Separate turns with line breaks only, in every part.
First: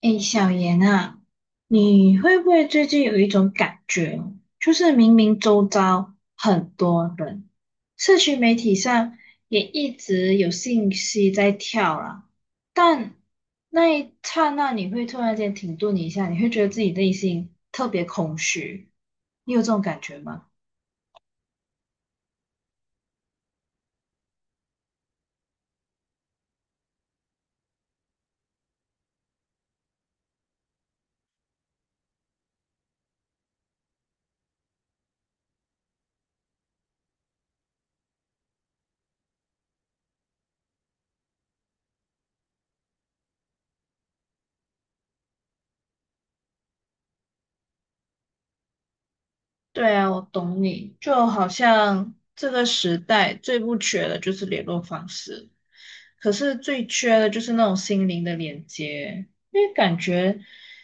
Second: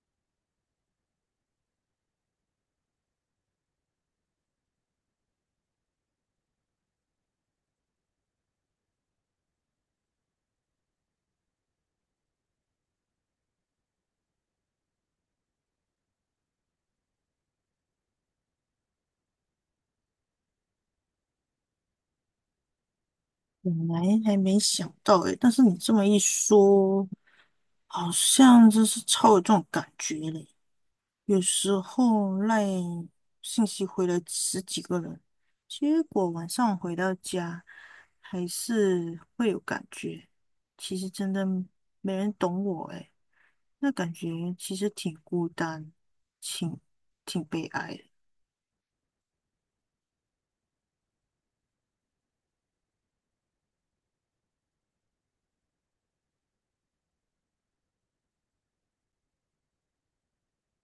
哎，小严啊，你会不会最近有一种感觉哦就是明明周遭很多人，社群媒体上也一直有信息在跳啦，但那一刹那你会突然间停顿一下，你会觉得自己内心特别空虚，你有这种感觉吗？
本来还没想到诶，但是你这么一说，好像真是超有这种感觉嘞。有时候赖信息回了10几个人，结果晚上回到家还是会有感觉。其实真的没人懂我诶，那感觉其实挺孤单，挺挺悲哀的。
对啊，我懂你，就好像这个时代最不缺的就是联络方式。可是最缺的就是那种心灵的连接，因为感觉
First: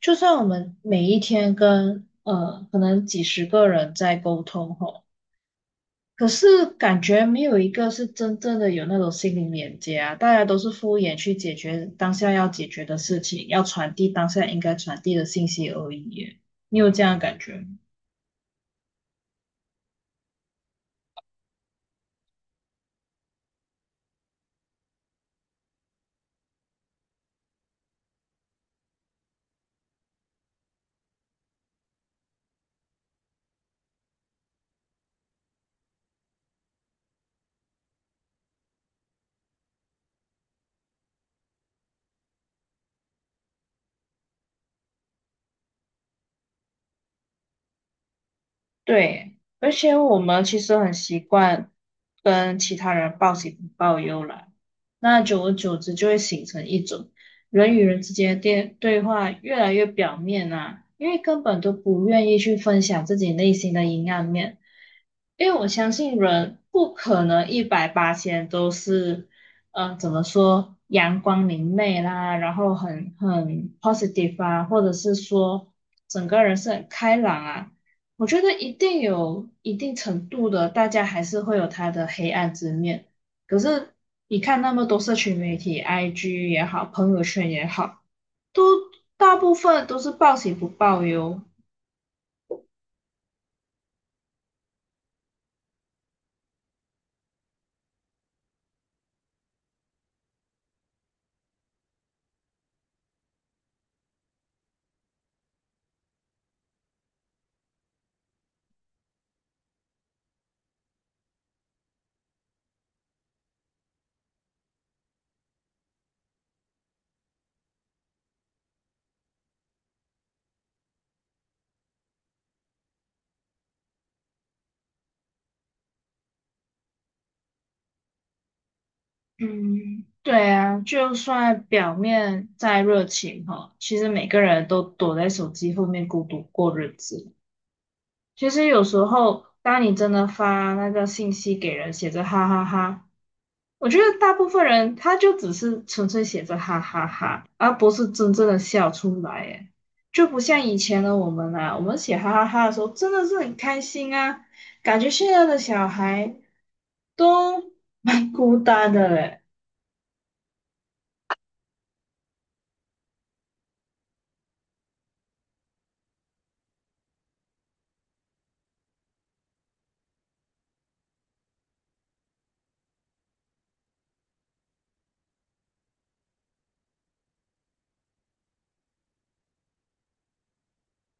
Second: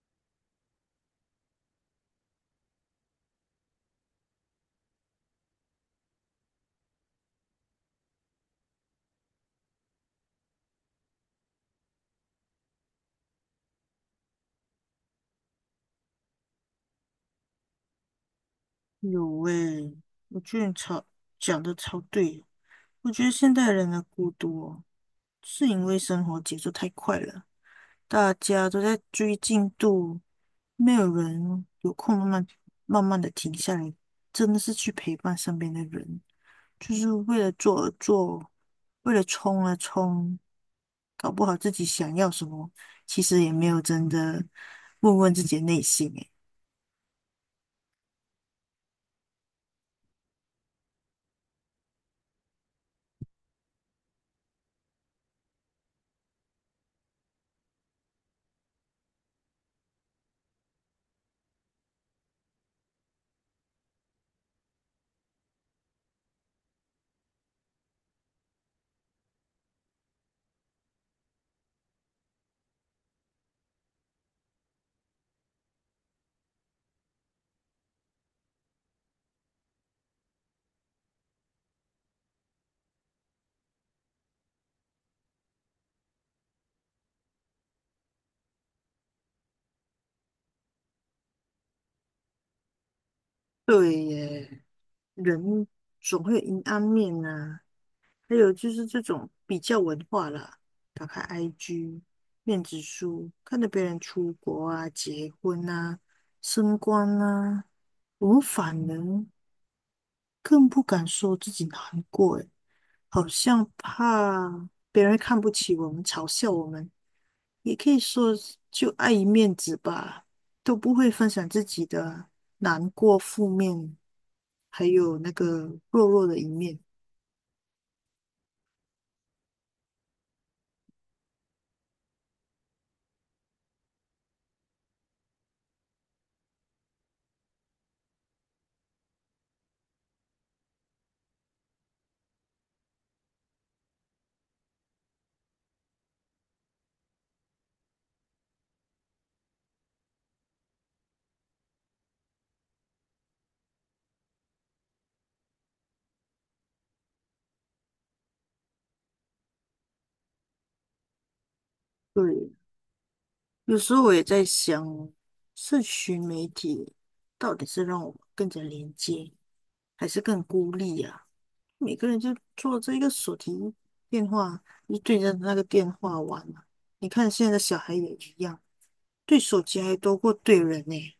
就算我们每一天跟可能几十个人在沟通吼，可是感觉没有一个是真正的有那种心灵连接啊，大家都是敷衍去解决当下要解决的事情，要传递当下应该传递的信息而已耶。你有这样的感觉吗？
有诶，我觉得你超讲的超对哦，我觉得现代人的孤独哦。是因为生活节奏太快了，大家都在追进度，没有人有空慢慢的停下来，真的是去陪伴身边的人，就是为了做而做，为了冲而冲，搞不好自己想要什么，其实也没有真的问问自己的内心。诶，
对，而且我们其实很习惯跟其他人报喜不报忧啦，那久而久之就会形成一种人与人之间的电对话越来越表面啊，因为根本都不愿意去分享自己内心的阴暗面，因为我相信人不可能一百八千都是，嗯，怎么说阳光明媚啦，然后很 positive 啊，或者是说整个人是很开朗啊。我觉得一定有一定程度的，大家还是会有他的黑暗之面。可是你看那么多社群媒体，IG 也好，朋友圈也好，都大部分都是报喜不报忧。
对耶，人总会有阴暗面啊。还有就是这种比较文化啦，打开 IG、面子书，看着别人出国啊、结婚啊、升官啊，我们反而更不敢说自己难过，诶，好像怕别人看不起我们、嘲笑我们，也可以说就碍于面子吧，都不会分享自己的难过、负面，还有那个弱弱的一面。
嗯，对啊，就算表面再热情哈，其实每个人都躲在手机后面孤独过日子。其实有时候，当你真的发那个信息给人，写着哈哈哈。我觉得大部分人他就只是纯粹写着哈哈哈，而不是真正的笑出来，哎，就不像以前的我们啊，我们写哈哈哈的时候真的是很开心啊，感觉现在的小孩都蛮孤单的嘞。
对，有时候我也在想，社群媒体到底是让我们更加连接，还是更孤立啊？每个人就做这一个手提电话，就对着那个电话玩啊。你看现在的小孩也一样，对手机还多过对人呢、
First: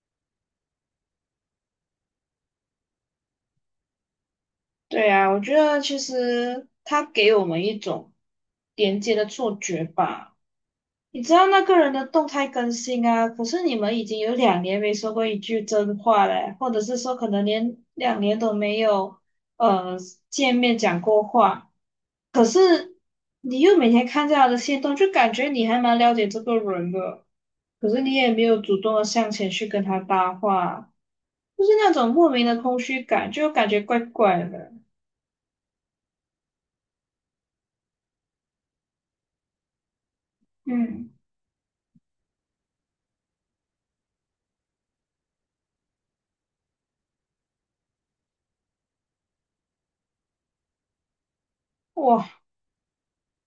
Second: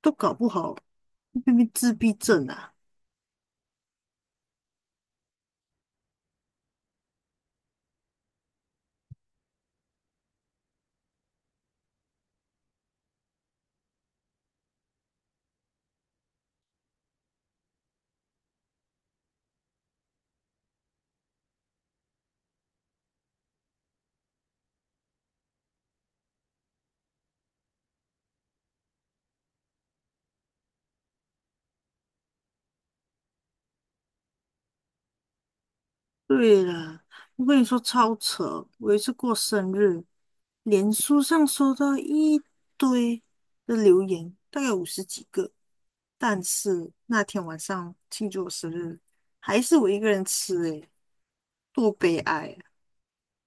都搞不好会变成自闭症啊。
对啊，我觉得其实他给我们一种连接的错觉吧。你知道那个人的动态更新啊，可是你们已经有两年没说过一句真话了，或者是说可能连两年都没有呃讲过话，可是你又每天看着他的行动，就感觉你还蛮了解这个人的，可是你也没有主动的向前去跟他搭话，就是那种莫名的空虚感，就感觉怪怪的。
对了，我跟你说超扯！我有一次过生日，脸
嗯，
书上收到一堆的留言，大概50几个。但是那天晚上庆祝我生日，还是我一个人吃、诶，多悲
哇。
哀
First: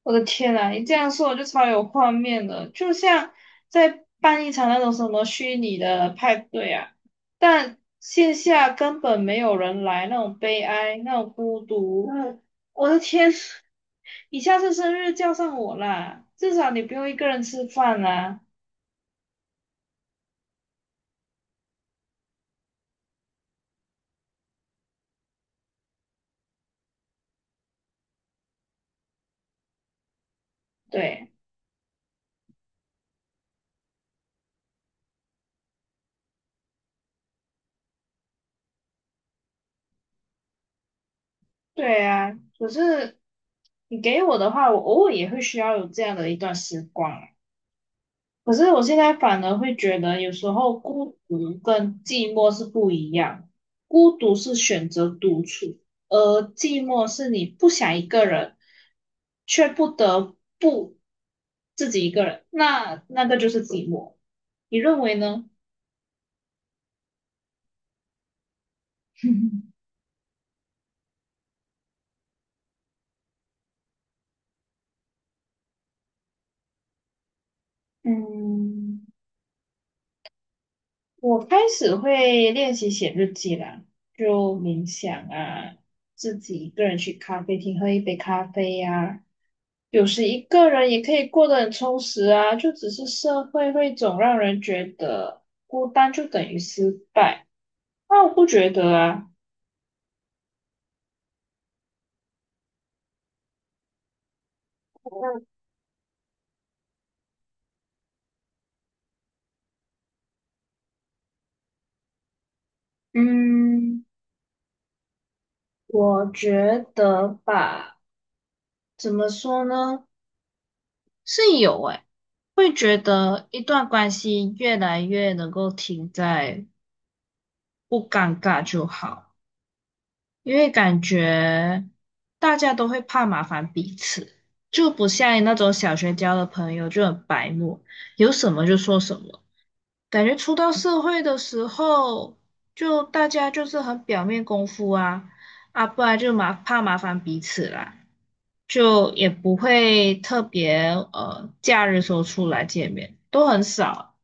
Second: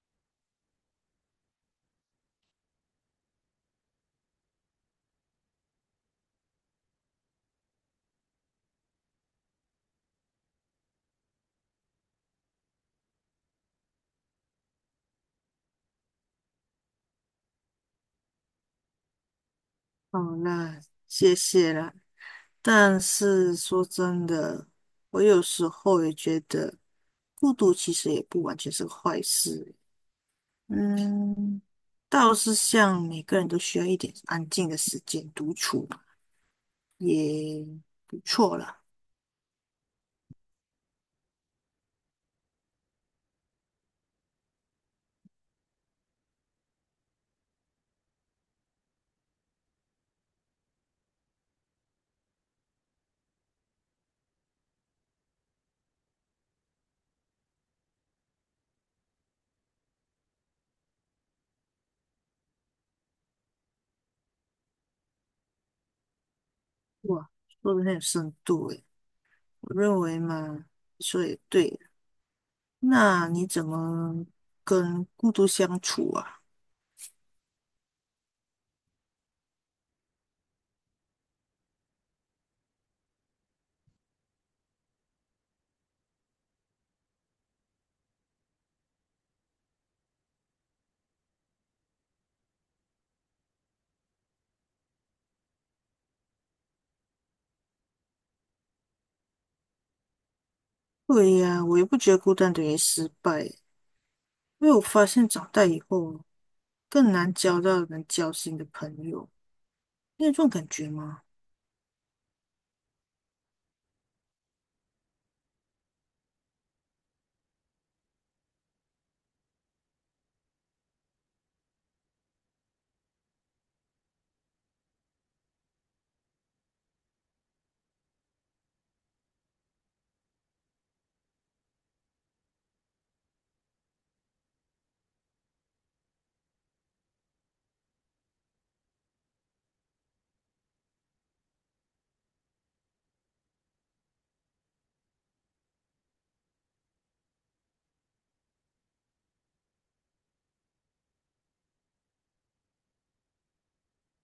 我的天呐，你这样说我就超有画面了，就像在办一场那种什么虚拟的派对啊，但线下根本没有人来，那种悲哀，那种孤独。嗯我的天，你下次生日叫上我啦，至少你不用一个人吃饭啦。
啊！好啦，谢谢啦。但是说真的，我有时候也觉得，孤独其实也不完全是个坏事。
对，
嗯，倒是像每个人都需要一点安静的时间独处也不错啦。
对啊，可是你给我的话，我偶尔也会需要有这样的一段时光啊。可是我现在反而会觉得，有时候孤独跟寂寞是不一样。孤独是选择独处，而寂寞是你不想一个人，却不得不自己一个人，那个就是寂寞。你认为呢？
哇，说的很有深度诶，我认为嘛，说也对。那你怎么跟孤独相处啊？
嗯，我开始会练习写日记啦，就冥想啊，自己一个人去咖啡厅喝一杯咖啡呀、有时一个人也可以过得很充实啊，就只是社会会总让人觉得孤单就等于失败，那我不觉得啊。
对呀，我也不觉得孤单等于失败欸，因为我发现长大以后更难交到能交心的朋友，你有这种感觉吗？
嗯，我觉得吧，怎么说呢？是有诶，会觉得一段关系越来越能够停在不尴尬就好，因为感觉大家都会怕麻烦彼此，就不像那种小学交的朋友就很白目，有什么就说什么。感觉出到社会的时候，就大家就是很表面功夫啊，啊，不然就麻怕麻烦彼此啦，就也不会特别假日时候出来见面，都很少，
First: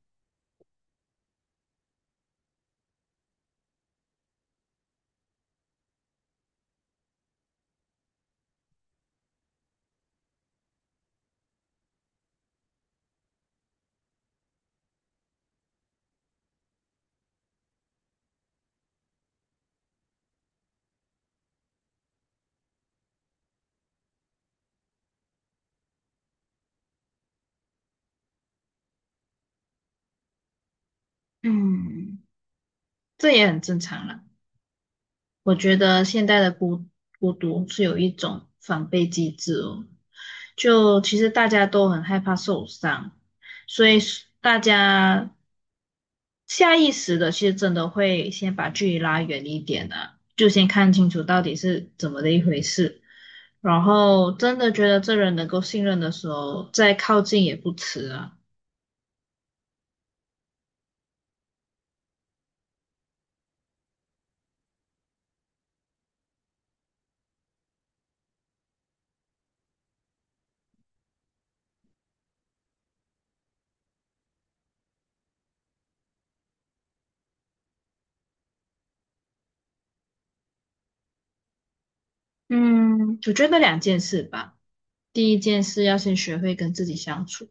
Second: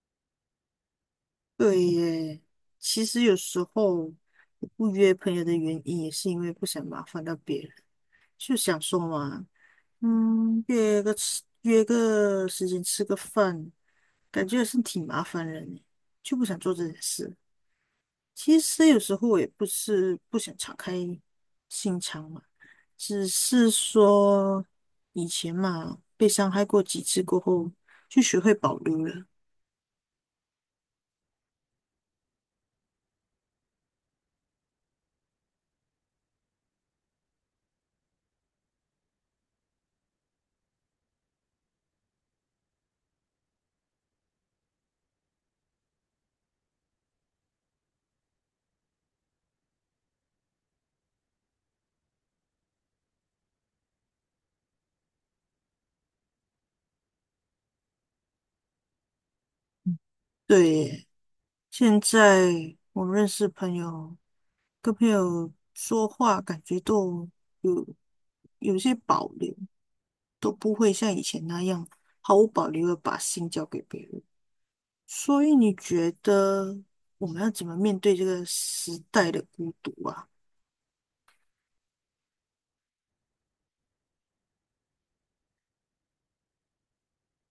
对耶，其实有时候我不约朋友的原因，也是因为不想麻烦到别人，就想说嘛，嗯，约个吃约个时间吃个饭，感觉是挺麻烦人的就不想做这件事。其实有时候我也不是不想敞开心肠嘛，只是说以前嘛，被伤害过几次过后，就学会保留了。
嗯，这也很正常啦。我觉得现代的孤独是有一种防备机制哦，就其实大家都很害怕受伤，所以是大家下意识的其实真的会先把距离拉远一点啊，就先看清楚到底是怎么的一回事，然后真的觉得这人能够信任的时候，再靠近也不迟啊。
对耶。现在我认识朋友，跟朋友说话感觉都有有些保留，都不会像以前那样毫无保留的把心交给别人。所以你觉得我们要怎么面对这个时代的孤独啊？
嗯，我觉得两件事吧，第一件事要先学会跟自己相处。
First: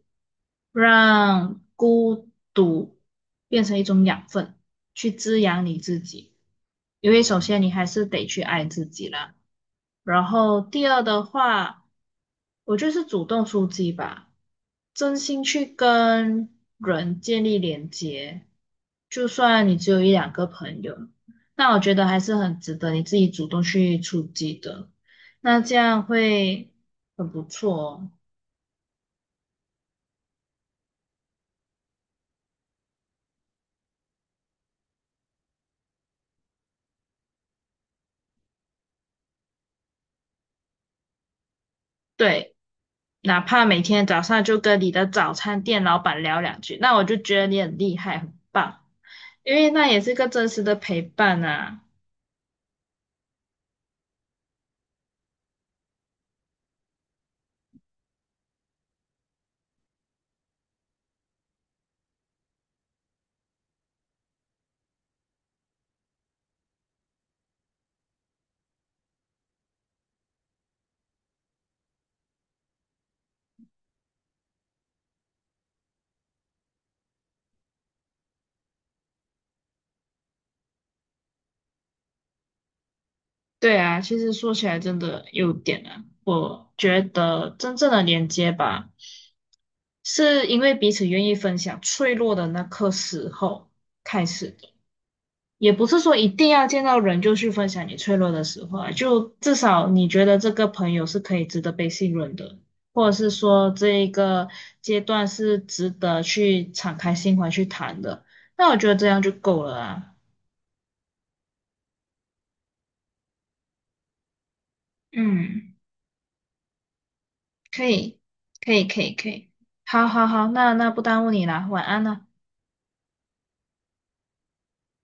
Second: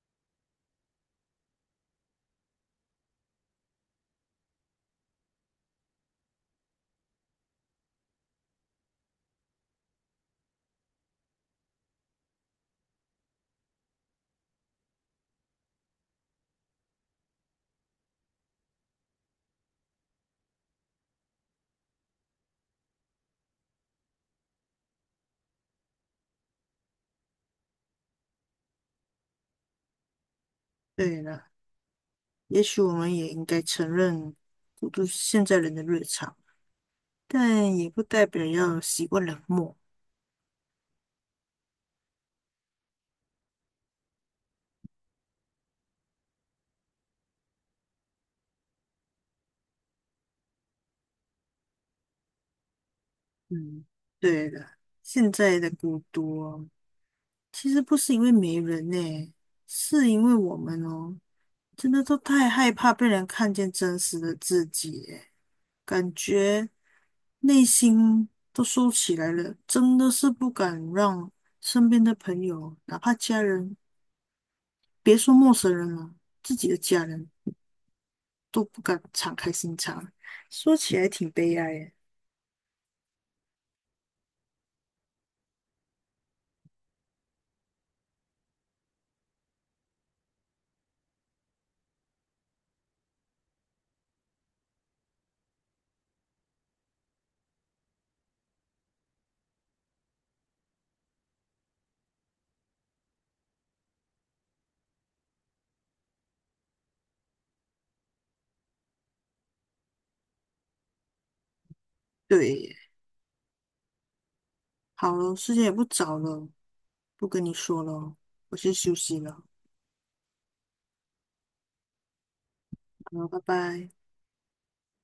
让孤独变成一种养分，去滋养你自己。因为首先你还是得去爱自己啦。然后第二的话，我就是主动出击吧，真心去跟人建立连接。就算你只有一两个朋友，那我觉得还是很值得你自己主动去出击的。那这样会很不错哦。
对了，也许我们也应该承认孤独是现在人的日常，但也不代表要习惯冷漠。
对，哪怕每天早上就跟你的早餐店老板聊两句，那我就觉得你很厉害，很棒，因为那也是个真实的陪伴啊。
嗯，对的，现在的孤独哦其实不是因为没人呢、是因为我们哦，真的都太害怕被人看见真实的自己耶感觉内心都收起来了，真的是不敢让身边的朋友，哪怕家人，别说陌生人了，自己的家人都不敢敞开心肠。说起来挺悲哀耶、欸
对啊，其实说起来真的有点啊，我觉得真正的连接吧，是因为彼此愿意分享脆弱的那刻时候开始的。也不是说一定要见到人就去分享你脆弱的时候啊，就至少你觉得这个朋友是可以值得被信任的，或者是说这一个阶段是值得去敞开心怀去谈的，那我觉得这样就够了啊。
对耶好了，时间也
嗯，
不早了，不跟你说
可
了，
以，
我
可
先
以，
休
可以，
息
可
了，
以。好好好，那不耽误你啦，晚安啦。
好，拜拜。